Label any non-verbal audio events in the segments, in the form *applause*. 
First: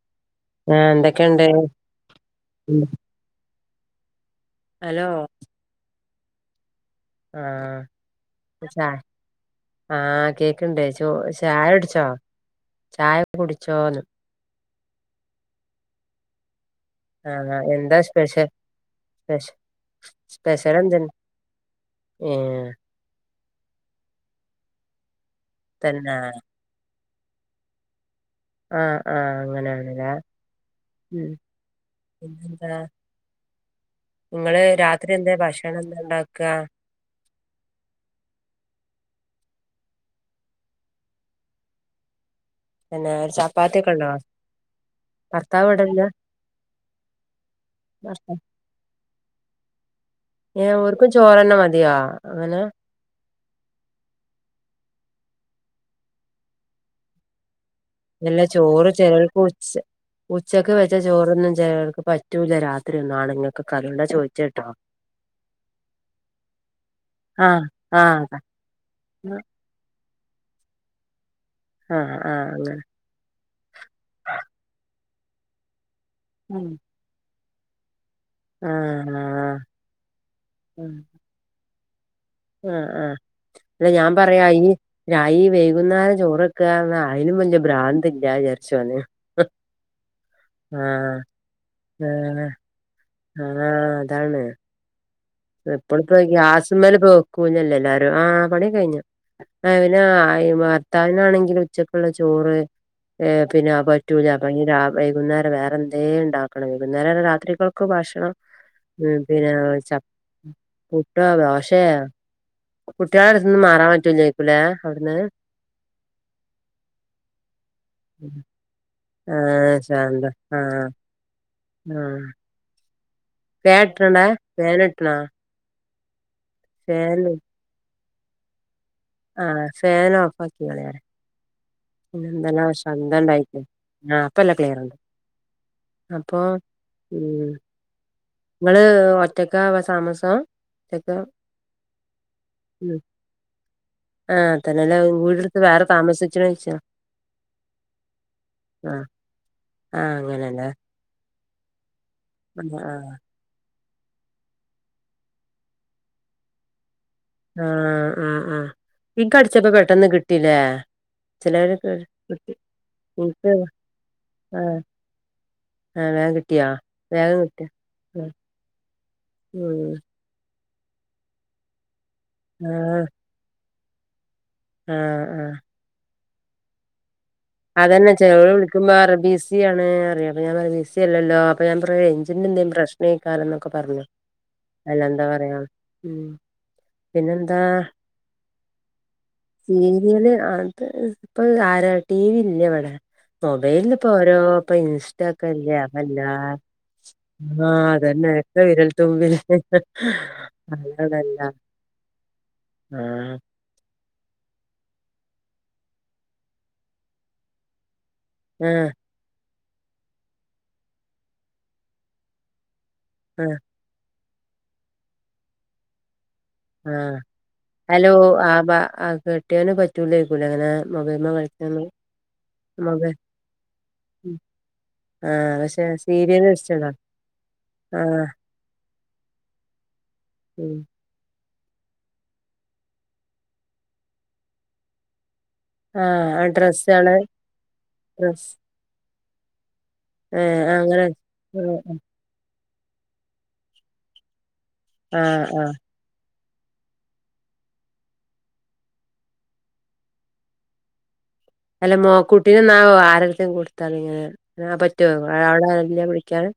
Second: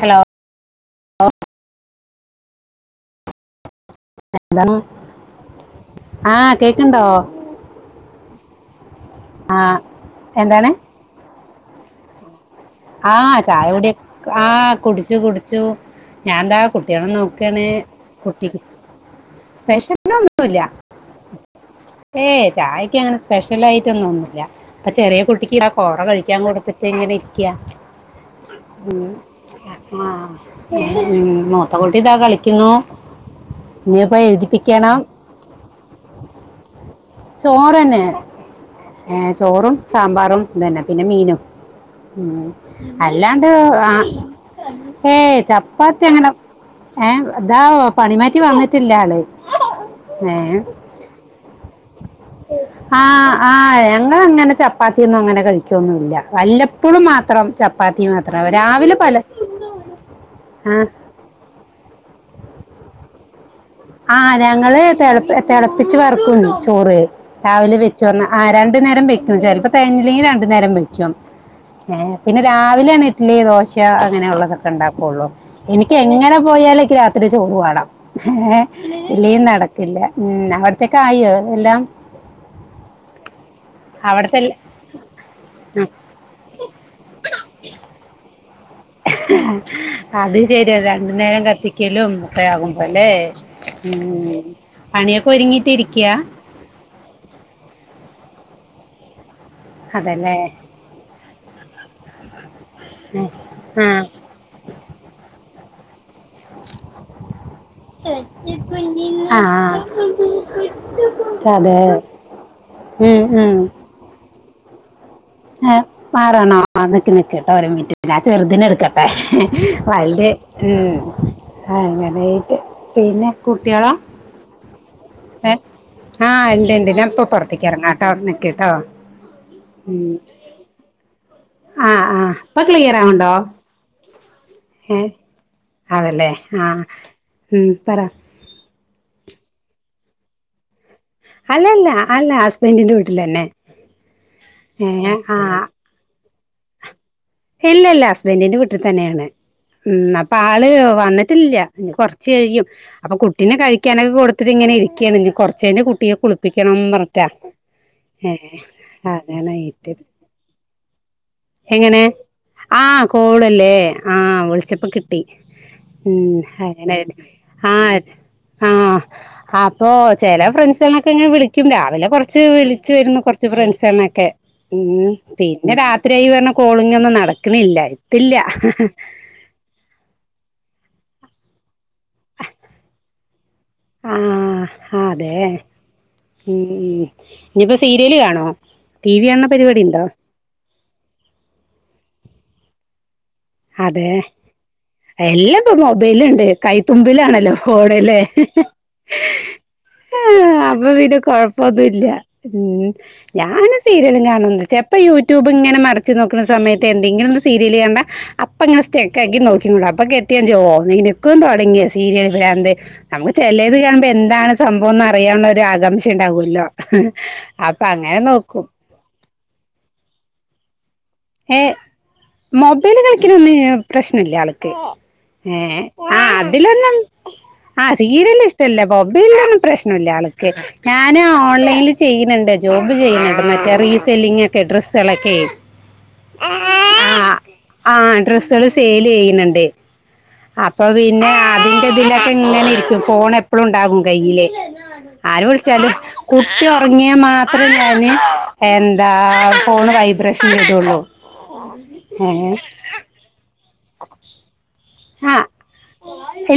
Hello ആ എന്തേക്കെണ്ട് *unintelligible* ആ കേക്ക്ണ്ടോ ആഹ് ചായ ആ എന്താണ് കേക്ക്ണ്ടേച് ദോശ ചായുടിച്ചോ ആ ചായ കുടി ആ കുടിച്ചു കുടിച്ചു ഞാന്താ കുട്ടിയളെ ആ നോക്കാണ് എന്താ സ്പെഷ്യൽ കുട്ടി സ്പെഷ സ്പെഷലൊന്നുല്ല സ്പെഷ്യൽ എന്ത ഏ ഏയ് ചായയ്ക്ക് അങ്ങനെ സ്പെഷ്ലായിട്ടൊന്നുന്നുല്ല പ്പ ചെറിയ കുട്ടിക്ക് ഞാൻ കോറ തന്നെ കഴിക്കാൻ കൊടുത്ത് തെങ്ങനെ ക്യാ ആ ആ അങ്ങനെയാണല്ലേ ഉം മൂത്ത കുട്ടി ദാ കളിക്കുന്നു പിന്നെന്താ ഞിപ്പം എഴുതിപ്പിക്കണം ഇങ്ങളന്താണ്ടാക്ക ചോറെന്നെ ഏ ചോറും സാമ്പാറും തെന്നെ പിന്നെ മീനും മ് പിന്നെ അല്ലാണ്ട് ആ ചപ്പാത്തിയൊക്കെ ഉണ്ടോ ഏ ഭർത്താവ് ഇവിടില്ല ചപ്പാത്തി അങ്ങനെ ഏ ദാഓ ഭർത്താവ് പണിമാറ്റി വന്നിട്ടില്ല ആള് ഏ ഓര്ക്കും ചോറെന്നെ മതിയോ അങ്ങനെ ആഹ് ആഹ് ഞങ്ങള് അങ്ങനെ ചപ്പാത്തിയൊന്നും അങ്ങനെ കഴിക്കൊന്നുല്ല വല്ലപ്പോഴും മാത്രം. ചപ്പാത്തി അല്ല മാത്രം ചോറ് രാവിലെ പല ചിലർക്ക് ഉച്ച ഉച്ചക്ക് ആ വെച്ച ചോറൊന്നും ചെലോർക്ക് പറ്റൂല രാത്രിയൊന്നും, ആണെങ്ങക്ക്. ആഹ് ഞങ്ങള് തെള തെളപ്പിച്ച് വർക്കും ചോറ് രാവിലെ വെച്ചോന്ന് ആഹ് രണ്ടു നേരം വെക്കും ചിലപ്പോ. *unintelligible* രണ്ടു നേരം വിളിച്ചോ ആഹ് പിന്നെ ആഹ് അങ്ങനെ രാവിലെയാണ് ഇഡ്ഡലി ദോശ അങ്ങനെ ഉള്ളതൊക്കെ ഉണ്ടാക്കുള്ളൂ എനിക്ക് എങ്ങനെ പോയാലും *unintelligible* ഇത്തിരി ചോറ് വേണം ഏഹ് ആഹ് ഇല്ലെങ്കി ആഹ് നടക്കില്ല. ഉം അവിടത്തേക്ക് ആയോ എല്ലാം? ആഹ് ആഹ് അല്ല ഞാൻ അവിടുത്തെ പറയാ എല്ല- ഇനി ഞാനീ വൈകുന്നേരം ചോറൊക്ക ആയാലും വലിയ ഭ്രാന്ത് ഇല്ല വിചാരിച്ചാന്ന് അത് ശരിയാ, രണ്ടു നേരം കത്തിക്കലും ഒക്കെ ആഹ് ആകും. ല്ലെ ആഹ് ഉം അതാണ് പണിയൊക്കെ ഒരുങ്ങിട്ട് ഇരിക്കയാ? ഇപ്പളിപ്പോ *unintelligible* എല്ലാരും ആ പണിയൊക്കെ കഴിഞ്ഞു. പ്പവ ന് അതല്ലേ ആയി ഭർത്താവിനാണെങ്കില് ഉച്ചക്കുള്ള ചോറ്, ഏ ഉം, പിന്നെ ആ പറ്റൂല അ വൈകുന്നേരം വേറെ എന്തേണ്ടാവും. *inaudible* വൈകുന്നേരം രാത്രികൾക്ക് ഭക്ഷണം ഉം ആ പിന്നെ ഇണ്ട? പുട്ടോ അതെ ദോശേ ഉം, ഉം. കുട്യാളടുത്തുന്ന് മാറാൻ പറ്റൂലേക്കുലെ അവിടുന്ന്? ആ മാറാണോ നിക്ക്നിക്ട്ടോ, ഓര് മിൻട്ട് ഞാ ചെറുതിനെ എടുക്കട്ടെ ആഹ് ശാന്ത *unintelligible* ആഹ് ഉം ആഹ് അങ്ങനേറ്റ് പിന്നെ ഫാൻ കുട്ടിയാളാ ഇട്ടണേ ഫാൻ ഇട്ടണോ ആഹ് ണ്ട് ണ്ട് ഫാൻ ഞാനിപ്പോ പുറത്തേക്ക് ഇറങ്ങാട്ടോ നിക്കിട്ടോ ആഹ് ഫാൻ ഓഫ് ആക്കിയാളി. ആ ആ പിന്നെ ഇപ്പൊ എന്തെല്ലാം ക്ലിയർ ആവുണ്ടോ ശബ്ദമുണ്ടായി ആഹ് ഇപ്പം എല്ലാം ക്ലിയറാണ് ഏ അതല്ലേ ആഹ് ഉം പറ ഇങ്ങള് ഒറ്റക്കാ താമസം ഒറ്റക്ക അല്ലല്ല അല്ല ഹസ്ബൻഡിൻ്റെ വീട്ടിലന്നെ ഏഹ് ആഹ് താമസിച്ചു കഴിച്ചാ ഇല്ലില്ല ഹസ്ബൻഡിൻ്റെ വീട്ട് ആഹ് തന്നാണ് ആഹ് ഉം അപ്പൊ അങ്ങനെല്ലേ ആള് വന്നിട്ടില്ല കുറച്ച് കഴിയും. ആഹ് ആഹ് കുട്ടിനെ കഴിക്കാനൊക്കെ കൊടുത്തിട്ട്ങ്ങനെ ഇരിക്കാ. ഇനി കുറച്ചുകഴിഞ്ഞ് കുട്ടിയെ കുളിപ്പിക്കണം. ആഹ് ഏഹ് ആഹ്ആഹ് ഇന്കടിച്ചപ്പോ അതാണായിട്ട് പെട്ടന്ന് കിട്ടില്ലേ. ചിലവർക്ക് എങ്ങനെ, കിട്ടി ആ ഇൻക്ക് കോളല്ലേ ആ ആഹ് വിൾച്ചപ്പ കിട്ടി. ആഹ് വേഗം ഉം കിട്ടിയോ അങ്ങനേല്ല വേഗം കിട്ടിയോ ആഹ് ആ ഉം അപ്പൊ ഉം ചെല ഫ്രണ്ട്സളൊക്കെങ്ങെ വിളിക്കും. രാവിലെ കൊറച്ച് ആഹ് വിളിച്ചിരുന്നു കൊർച്ച് ഫ്രെണ്ട്സിനൊക്കെ. ഉം ആഹ് ആഹ് പിന്നെ രാത്രിയായിപറഞ്ഞ കോളിങ് ഒന്നും നടക്കൂ അതെന്ന് ചേലോരെ വിളിക്കുമ്പറയും ബിസി ബിസിയാണ് റയാ അപ്പ ഞാ പറഞ്ഞ് ബിസിയലല്ലോ അപ്പൊ ഞാൻ പറഞ്ഞ് റൈഞ്ചിന്റെ എന്തെലും പ്രശ് ലെ ക്കാരം ന്നൊക്കെ പറഞ്ഞു. ആഹ് അല്ലാന്ത പറയാ പിന്നെന്താ ഇനിപ്പോ സീരിയല് കാണോ ടി വി കാണുന്ന പരിപാടി ഉണ്ടോ സീരിയല് അത് ഇപ്പൊ ആരാ ടി വി ഇല്ല ഇവടെ. അതെ എല്ലാം ഇപ്പ ഒക്കെല്ലേ അപ്പ എല്ലാരും മൊബൈലുണ്ട് കൈത്തുമ്പിലാണല്ലോ ആഹ് ഫോണ് ലെ? അതന്നെ ഒക്കെ വിരൽത്തുമ്പിൽ അപ്പൊ പിന്നെ അതാണല്ല കൊഴപ്പൊന്നുല്ല ഉം ആഹ് ഞാന് സീരിയലും കാണുണ്ട്. ചെൽ പ്പോ യൂട്യൂബ് ഇങ്ങനെ മർച്ച് നോക്കുണ സമയത്ത് എന്തെങ്കിലും ഒന്ന് സീരിയല് കണ്ടാ ഇപ്പൊ ഇങ്ങനെ ആഹ് സ്റ്റെക്ക് ആക്കി നോക്കിയുള്ളൂ അപ്പൊ കെട്ടിയാ ജോ നി നക്കും തൊട ങ്യോ സീരിയൽ പ്രാന്ത്. നമമ ആഹ് ചെലെ ത് കാണുമ്പോ എന്താണ് സംഭവംന്ന് അറിയാനുള്ള രു ആകാംക്ഷ ഉണ്ടാവുല്ലോ. അപ്പൊ അങ്ങനെ നോക്കും. ആഹ് കെട്ടിയൊന് പറ്റൂലായിക്കൂല ലെ ഇ ങ്ങനെ മൊബൈൽമെ ഏ കളിച്ച് ണത്? മൊബൈല് കളിക്കണൊന്നും പ്രശ്നല്ല ആൾക്ക്. ആഹ് ഏ പക്ഷെ ആ സീരിയല് വെച്ചതാ അതിലൊന്നും ആ ആഹ് സീരിയല് ഇഷ്ടമല്ല മൊബൈലൊന്നും പ്രശ്നം ഇല്ല ആള്ക്ക്‌ ഉം ന ഞാന് ഓൺലൈനിൽ ചെയ്യുന്നുണ്ട് ജോബ് ചെയ്യുന്നുണ്ട് മറ്റേ റീസെല്ലിംങ്ങോക്കെ ഡ്രസ്സുകളൊക്കെ ആഹ് ആ ഡ്രസ്സാള് ആഹ് ആഹ് ഡ്രസ്സ് ഡ്രെസ്സുകള് സെയില് ചെയ്യുന്നുണ്ട് ഏഹ് അപ്പൊ അങ്ങനെ പിന്നെ ആഹ് അതിന്റെതിലൊക്കെങ്ങനെ ഇരിക്കും ഫോൺ എപ്പളുംണ്ടാകും കയ്യില് ആഹ് ആര് ആഹ് ആഹ് വിളിച്ചാലും കുട്ടി ഒറങ്ങിയാ മാത്രേ ഞാന് എന്താ ഫോണ് വൈബ്രേഷൻ ഇടൊള്ളു അല്ല മോ ക്കുട്ടിനന്നാ ആരെടുതേം കൊടുത്താളി ഇങ്ങള് ന്നാ പ ഏറ്റവും ആ അവിടെ നല്ല കുളിക്കാന്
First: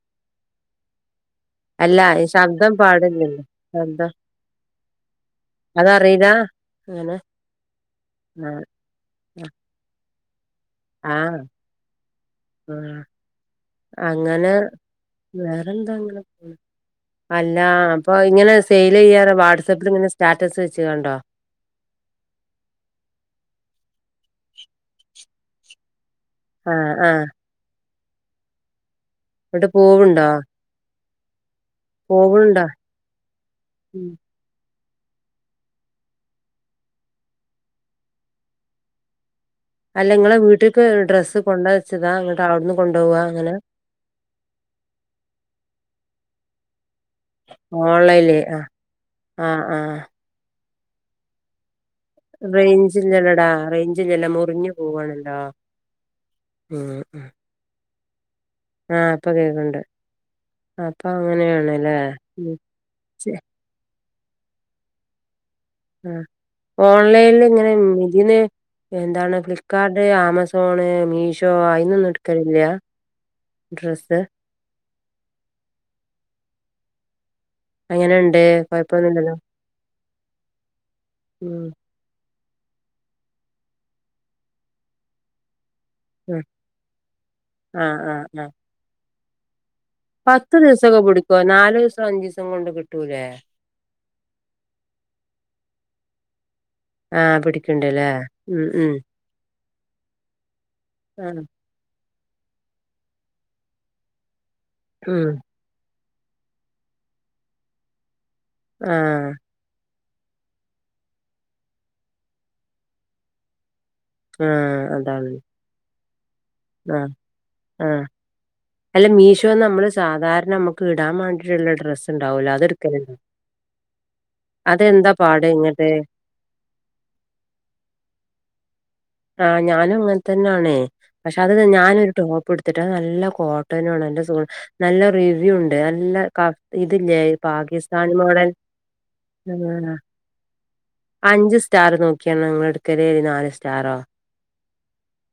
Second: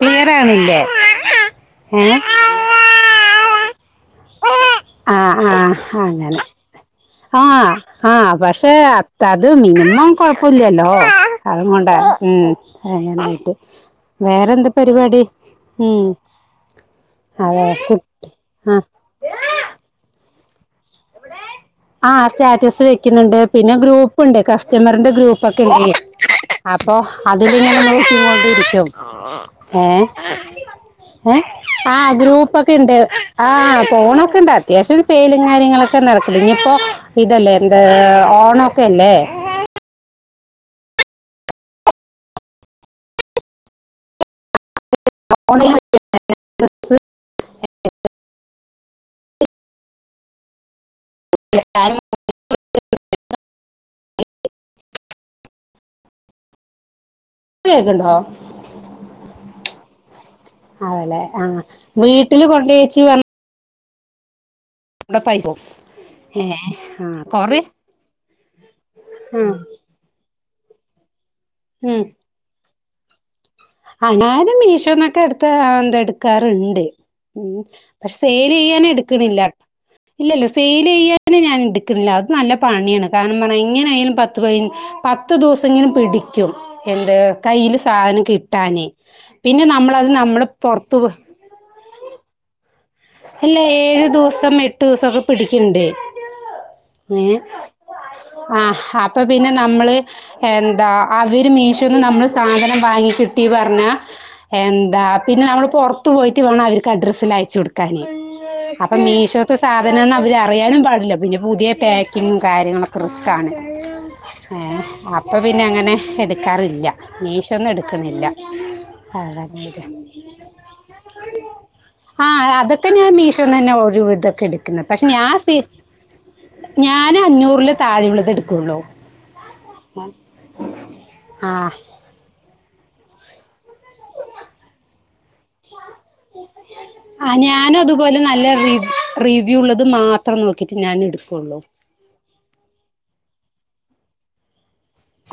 ക്ലിയറാവ്ണില്ലേ അല്ല ശബ്ദം പാടില്ലല്ലോ ശബ്ദം ആ അതറീലാ അങ്ങനെ ആഹ് ആഹ് പക്ഷെ അത്ത അത് മിനിമം കുഴപ്പമില്ലല്ലോ ഓ ആഹ് അതുംകൊണ്ട ഉം ആഹ് അങ്ങനായിട്ട് അങ്ങനെ വേറെന്ത് പരിപാടി വേറെന്താ ഉം അങ്ങനെ പോ അല്ല അതെ കുട്ടി അപ്പൊ ഇങ്ങനെ ആ സെയ്ൽ ചെയ്യാറ് വാട്സാപ്പിലിങ്ങനെ സ്റ്റാറ്റസ് വെച്ചിങ്ങാണ്ടോ *inaudible* ആ സ്റ്റാറ്റസ് വെക്കുന്നുണ്ട് പിന്നെ ഗ്രൂപ്പുണ്ട് കസ്റ്റമറിന്റെ ഗ്രൂപ്പൊക്കെയിണ്ടെ ആഹ് അപ്പൊ ആഹ് അതിലിങ്ങനെ നോക്കിനോക്കിയിരിക്കും എന്നിട്ട് ഏ പോവുണ്ടോ ഏ ആ പോവുണ്ടോ ഗ്രൂപ്പൊക്കെ ഉണ്ട് ആ ഉം ഫോണൊക്കെ ഉണ്ട് അത്യാവശ്യം സെയിലും കാര്യങ്ങളൊക്കെ *unintelligible* ഇനിയിപ്പോ ഇതല്ലേ എന്ത് ഓണൊക്കെ അല്ലേ.? അല്ല നിങ്ങളെ വീട്ടിക്ക് ഡ്രസ്സ് കൊണ്ടവെച്ചതാ നിട്ട് അവിടുന്ന് കൊണ്ടോവ്വ അങ്ങനെ *unintelligible* ഓൺലൈനിലെ ആഹ് ആഹ് ആഹ് *inaudible* റയ്ഞ്ച്ല്ലല്ലടാ റയ്ഞ്ച്ല്ലല്ലോ മുറിഞ്ഞു പോവാണല്ലോ ആ അ കേൾക്കുണ്ടോ ആഹ് ഇപ്പൊ കേൾക്കണ്‌ണ്ട് അതല്ലെ ആ വീട്ടില് ഉം കൊണ്ടേയ്ച്ച് പറഞ്ഞെ ചെ ന്നാ പൈസ പോം ആഹ് ഓൺലൈനിൽ ഇങ്ങനെ ഇത്ന്ന് എന്താണ് ആ ഫ്ലിപ്കാഡ്‌ ആമസോ സോണ് മീഷോ അയിന്നൊന്നും എടുക്കലില്ല ഡ്രസ്സ്? അന്നാലും മീഷോന്നൊക്കെ അടുത്ത എന്ത എടുക്കാറുണ്ട് ഉ പക്ഷെ എങ്ങനെണ്ട്? സെയില് ചെയ്യാന് കൊഴപ്പൊന്നുല്ലല്ലോ? എടുക്കണില്ല ഇല്ലല്ല സെയിൽ ചെയ്യാന് ഉം. ഞാനട് ടുക്കണില്ല അത് നല്ല പണിയാണ് കാരണം ന്നറഞാ എങ്ങനായാലും പത്ത് പയിന്നു പത്തു ദിവസങ്ങനെ ഉം. പിടിക്കും എന്ത് കയ്യില് ആഹ് ആഹ് സാധനം ആഹ്. കിട്ടാനെ പിന്നെ നമ്മളത് നമ്മൾ പുറത്ത് പോയി നാലുസം അഞ്ചീസം കൊണ്ട് കിട്ടൂലേ അല്ല ഏഴ് ദൂസം എട്ട് ദൂസൊക്കെ പിട്ക്ക്ണ്ട് ഏ ആഹ് പിടിക്ക്ണ്ട്ല്ലേ? ഉം ആഹ് ഉം. ഹ പ്പ പിന്നെ നമ്മള് എന്താ ആഹ്. അവ്‌ര് മീഷോന്ന് നമ്മള് സാധനം വാങ്ങിക്കിട്ടീ പറഞ്ഞ എന്താ ഉം. പിന്നെ നമ്മള് പൊറ പോയിട്ട് വേണം അവർക്ക് അഡ്രസ്സെല്ലാം അയച്ചു കൊടുക്കാന് അപ്പൊ ആഹ്. മീഷോ ഇപ്പോ സാധനാന്നും അവർ അറിയാനും പാടില്ല പിന്നെ പുതിയ പാക്കിങ്ങും കാര്യങ്ങളൊക്കെ റിസ്ക്കാണ് ങേ ആഹ് അതാണ്. അപ്പം പിന്നെ അങ്ങനെ എടുക്കാറില്ല ആഹ് മീഷോന്നു ആഹ്. എടുക്കുന്നില്ല അല്ല മീഷോന്ന് നമ്മള് സാധാരണ നമ്മക്ക് ഇടാ വാണ്ടിയിട്ട്ള്ള ഡ്രസ്സ് ഇണ്ടാവല്ലോ അതെടു ക്കെ ഞാൻ മീഷോന്നന്നെ ഒരുവിധോക്കെ എട്ക്ക്ന്ന്പക്ഷെ അതെന്താ ഞാൻ പാട് സെയി ഇങ്ങട്ട്? ഞാൻ അഞ്ഞൂറില് താഴെയുള്ളതേ എടുക്കുള്ളൂ ആഹ് ഞാനും ഇങ്ങൻത്തന്നെ ആണേ പക്ഷെ അത് ആഹ് ഞാനൊരു ടോ ഇപ്പോടുത്തിറ്റ് നല്ല കോട്ടനും ആണ് അയിന്റെ സുഖം നല്ല റിവ്യൂ ഉണ്ട് നല്ല ക ഇതില്ലേ ആഹ് ഞാനും പാകിസ്ഥാനി അതുപോലെ മോഡല് *unintelligible* ത്രം നോക്കിട്ട് ഞാൻ ട്ക്കൊള്ളൂ ക്കൻ ങ്ങളട്ക്കലൊരു നാല് സ്റ്റാറോ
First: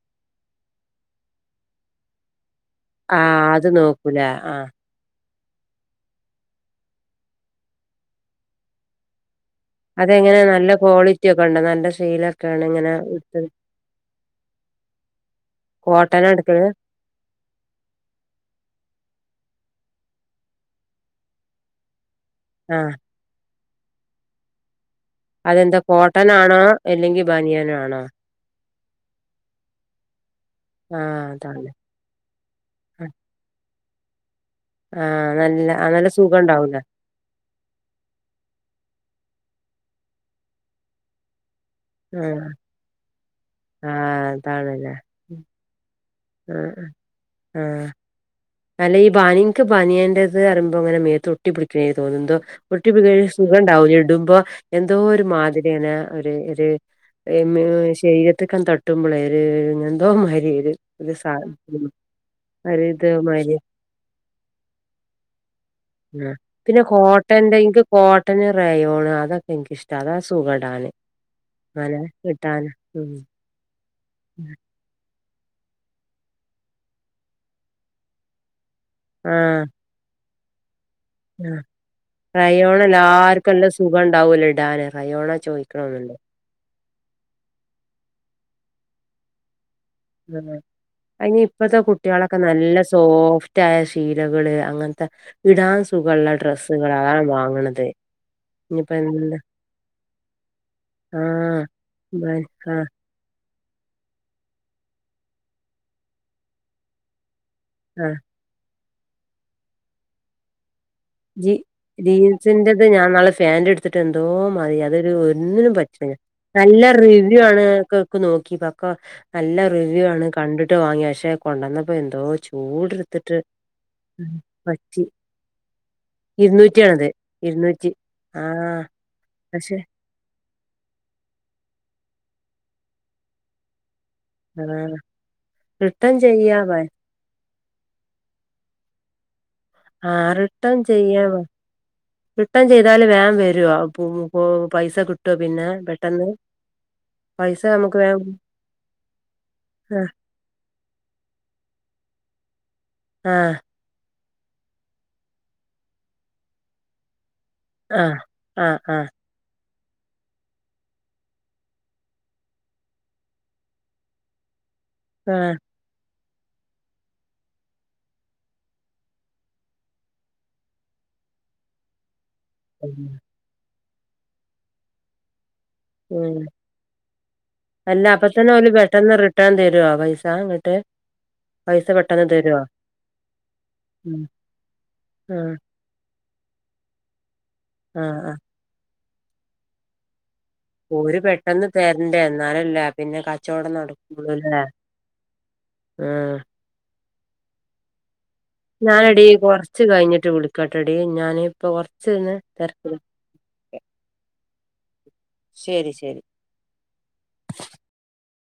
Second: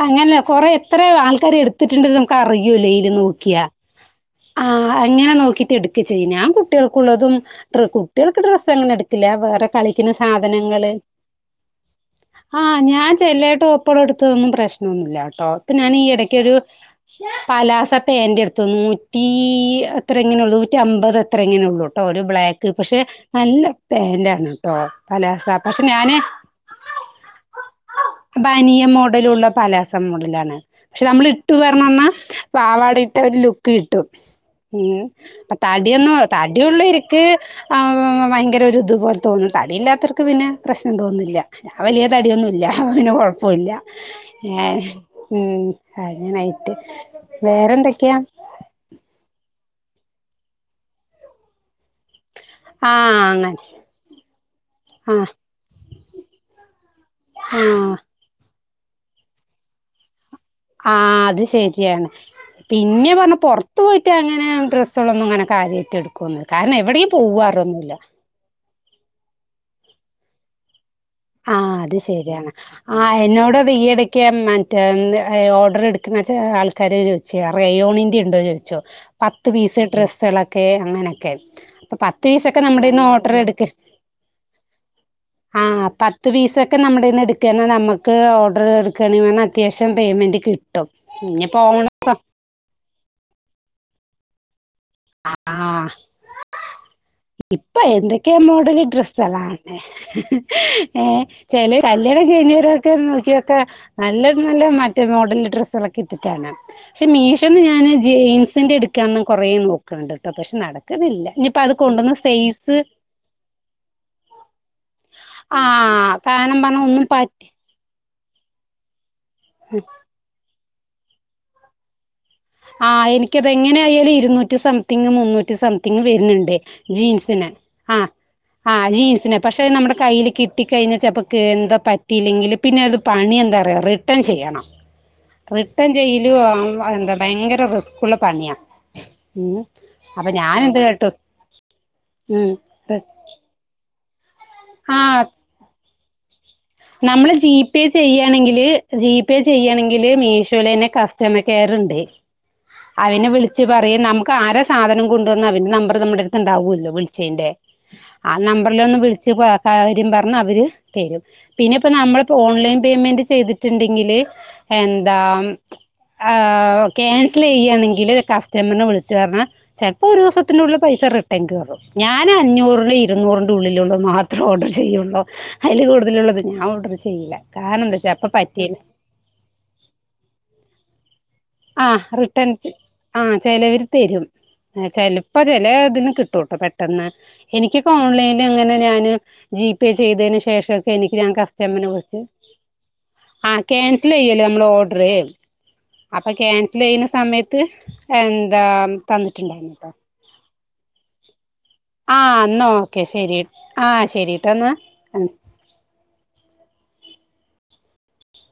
അങ്ങനെയ കൊറെ എത്ര ആൾക്കാര് എടുത്ത് ത്തിട്ടുണ്ട് നമുക്ക് അറിയൂല്ല ഇയ്ല് ആഹ് നോക്ക്യാ അത് നോക്കൂലേ ആ ആഹ് അങ്ങനെ നോക്കിട്ട് എടുക്ക ചെയ്യ ഞാൻ കുട്ടികൾക്കുള്ളതും കുട്ടികൾക്ക് ഡ്രസ്സ് അങ്ങനെ എടുക്കില്ല വേറെ കളിക്ക്‌ന്ന അതെങ്ങനെ നല്ല സാധനങ്ങള് ക്വാളിറ്റി ഒക്കെ ഉണ്ടോ നല്ല ആ ശീലൊക്കെയാണ് ഇങ്ങനെ ഞാൻ എടുത്തത് ചെല്ലായിട്ട് *unintelligible* എട്ത്തൊ പ്രശ്നൊന്നുല്ല ട്ടോ ഇപ്പൊ ഞാൻ ഈ കോട്ടനാ ഇടക്കൊരു എടുക്കല് പലാസ പേൻറ് എടുത്തു നൂറ്റി എത്ര എങ്ങനെ ഉള്ളൂ നൂറ്റി അമ്പത് എത്ര എങ്ങനെ ഉള്ളൂട്ടോ ട്ടോ ഒരു ബ്ലാക്ക് ആഹ് പക്ഷെ നല്ല പാന്റാണ് ത്തോ പല അതെന്താ കോട്ടനാണോ അല്ലെങ്കിൽ ബനിയനാണോ ബനിയൻ മോഡലുള്ള പലാസ മോഡലാണ് പക്ഷെ ആഹ് നമ്മള് ഇട്ടു അതാണ് പർഞ്ഞെന്നാ പാവാടയിട്ട ഒരു ലുക്ക് കിട്ടും ഉം ആഹ് അപ്പൊ നല്ല ആ നല്ല തടിയൊന്നും സുഖം ഉണ്ടാവൂലേ തടിയുള്ളോര് ക്ക് ഭയങ്കര ഇതുപോലെ തോന്നും തടിയില്ലാത്തർക്ക് പിന്നെ പ്രശ്നം തോന്നുന്നില്ല ഞാൻ വല്യ ആഹ് തടിയൊന്നുല്ല അപ്പൊ പിന്നെ കൊഴപ്പുല്ല ആഹ് ഏ അതാണല്ലേ ഉം കഴിഞ്ഞു ആഹ് നൈറ്റ് ആഹ് വേറെന്തൊക്ക്യാ അല്ല ഈ ബാനി ഇൻക്ക്‌ ബനിയന്റെത് റിയുമ്പോ ങ്ങനെ മേത്തൊട്ടി പിടിക്കണമാരി തോന്നുന്തോ ആഹ് ഒട്ടിപ്പിടിക്കുമ്പോരു അങ്ങനെ സുഖണ്ടാവുല ഇടുമ്പോ എന്തോ ഒരു ആഹ് മാതിര്യാണ് ഒര് ഒര് ആഹ് ശരീരത്തൊക്കെ തട്ടുമ്പോളെ ഒരു എന്തോ മാതിരി ആ അത് ശെരിയാണ് ഒരിത് പിന്നെ പറഞ്ഞ മാരി പൊർ ത്ത് പോയിട്ടങ്ങനെ ഡ്രസ്സുകളൊന്നും അങ്ങനെ കാര്യായിട്ട് ആഹ് എടുക്കൊന്നുല്ല കാരണം പിന്നെ എവിടേം കോട്ടന്റെ ഇൻക്ക് പോവാറൊന്നുല്ല കോട്ടന്, റെയോണ് അതൊക്കെൻക്കിഷ്ട അതാ സുഖടാന് ആ അത് അങ്ങനെ ശരിയാണ് കിട്ടാന് ആ ഉം എന്നോട് ഈ ടക്ക് റ്റേ ഓഡർട്ക്ക്‌ണെ ചെ ആൾക്കാര് ചോയ്ച്ച റയോണിന്റെ ണ്ടോ ചോയ്ച്ചു പത്ത് ആഹ് പീസ് ഡ്രസ്സുകളൊക്കെ അങ്ങനെയൊക്കെ ആഹ് ക്കെ പ്പൊ പത്തീസൊക്കെ റയോൺ നമ്മളേന്ന് ഓഡർ എല്ലാർക്കും എടുക്ക നല്ല സുഖണ്ടാവല്ലോ ഇടാന് റയോണാ അ ചോയിക്കണോന്നുണ്ട് പത്ത് ത്ത് പിസൊക്കെ നമ്മുടെന്ന് എടുക്കാന്നെ നമ്മക്ക് ഓഡറെ അത്യാവശ്യം പേയ്മെന്റ് കിട്ടും കുട്ട്യാളൊക്കെ നല്ല സോഫ്റ്റായ ശീലങ്ങള് അങ്ങനെ ത ഇടാൻ ആഹ് സുഗള്ള ഡ്രസ്സുകള് അതാ ഇപ്പൊ എന്തൊക്കെ മോഡല് ഡ്രസ്സാളാണ് ഏ ആഹ് ചെല കല്യാണം ആഹ് കഴിഞ്ഞീരൊക്കെ നോക്കിയ റ്റെ നല്ലത് നല്ലത് മറ്റേ മോഡല് ഡ്രസ്സാളൊക്കെ ഇറ്റ്റ്റ് കാണാ ഷെ മീഷോന്ന് ഞാ ഞൻ ആഹ് ജെയിംസിന്റെ ഇടുക്കാ കൊറേ നോക്കണ്ട് കേട്ടോ പക്ഷെ നടക്കുന്നില്ല ഇനി ജി ജീൻസിന്റത് ഞാൻ ന്നാള് ഫാൻറ്ട്ത്ത്ട്ട് എന്തോ മാതിരി അതൊരു ഒന്നിനും പറ്റില്ല താനം പണം ഒന്നും പാറ്റി ണ് ക്കക്ക്‌ നോക്കി അപ്പൊ നല്ല റിവ്യൂ ആണ് കണ്ടിട്ട് വാങ്ങ്യ പക്ഷെ കൊണ്ടന്നപ്പോ എന്തോ ചൊ ആഹ് എനിക്കത എങ്ങനെയായാല ഇരുന്നൂറ്റി പറ്റി സംതിങ് മുന്നൂറ്റി സംതിങ്ങ് വര ന്നെണ്ട് ഇരുന്നൂറ്റിയാണത് ജീൻസിനെ ഇരുന്നൂറ്റി ആ ആ ആഹ് ജീൻസിനെ പക്ഷെ അത് നമ്മുടെ കയ്യിലേക്ക്‌ ട്ടി കയ്ഞ്ഞാ ചെ പ്പക്ക് എന്താ പറ്റില്ലെങ്കില് പിന്നെ അത് പണി എന്താറിയോ റി ട്ടെൻ ചെയ്യണം ആഹ് റിട്ടെൻ റിട്ടേൺ ചെയ്യലും ചെയ്യാ ആ എന്താ ഭയങ്കര റിസ്ക്കുള്ള പണിയാ ഉ ആഹ് റിട്ടേൺ ചെയ്യാമോ ഉം റിട്ടേൺ ചെയ ന്തായാലും വേം വെരോ പു പു പൈസ ആഹ് കിട്ടോ പിന്നെ പെട്ടെന്ന് നമ്മള് പൈസ ജിപേ നമുക്ക് വേം ചെയ്യാണെങ്കില് ജിപേ ആഹ് ചെയ്യണെങ്കില് മീഷോലെന്നെ കസ് ഛമ്മ കേറ്ണ്ട് അവനെ ആഹ് വിളിച്ച് പറ റി നമുക്ക് ആര സാധനം കൊണ്ടോന്നെ അവരെ നമ്പർ നമ്മളെട്ത്ത്ണ്ടാവുല്ലോ വിളിച്ചേന്റെ ആഹ് ആ ആഹ് നമ്പറിലൊ ഒന്ന് ആഹ് വിളിച്ച് കാര്യം പറഞ് അവര് തരും പിന്നെ ഇപ്പ നമ്മളിപ്പോ ഓൺലൈൻ പേയ്മെന്റ് ചെയ്തിട്ടുണ്ടെങ്കില് എന്താ ആഹ് ആ ക്യാൻസലെയ്യാണെങ്കില് കസ്റ്റമറിനെ വിളിച്ചു പർഞാ ചെലപ്പോ ഒരു ദിവസത്തിനുള്ള പൈസ റിട്ടേ കേറും ഞാന് അഞ്ഞൂറിന് ഇരുന്നൂറിന്റെ ഉള്ളില്ള്ള് മാത്രേ ഓഡറ് ചെയ്യോള്ളൂ അയില് കൂട്തലുള്ളത് ഉം ഞാൻ ഓർഡർ ചെയ്യില്ല കാരണം എന്താച്ചാപ്പ പറ്റേന് ട്ടെന്ന് റിട്ടേൺ തരുവോ പൈസ ഇങ്ങട്ട് പൈസ ആഹ് പെട്ടെന്ന് റിട്ടേൺ തരോ ആഹ് ചെലവര് ഉം തരും ചെല്പ്പം ആഹ് ചെലേ ഇതിന്ന് കിട്ടൂട്ടോ പെട്ടെന്ന് എനിക്ക്പ്പൊ ആഹ് ആഹ് ഓൺലൈന്ല് ഇങ്ങനെ ഞാന് ജിപേ ചെയ്തേന് ശേ ഫസ്റ്റൊക്കെ എനിക്ക് ഓര് ഞാൻ പെട്ടെന്ന് കസ്റ്റമിനെ തരണ്ടേ വിളിച്ച് എന്നാലല്ലേ പിന്നെ ആഹ് കച്ചവടം ക്യാൻസല്യ്യല്ലോ നടക്കുള്ളൂല്ലേ നമ്മള് ഓർഡർ അപ്പ ആഹ് ക്യാൻസലെയ്യ്ണ സമയത്ത് എന്താ ഞാനെടീ കൊറച്ച് തന്നിട്ട്ണ്ടായിന്നുട്ടോ കഴിഞ്ഞിട്ട് വിളിക്കാട്ടെടി ഞാന് ഇപ്പൊ കൊറച്ചൊന്ന് ആഹ് ഇന്നാ തെരക്കിലാ ഓക്കെ ശെരി ആഹ് ശരിട്ടോന്നാ ഉം ശരി ശരി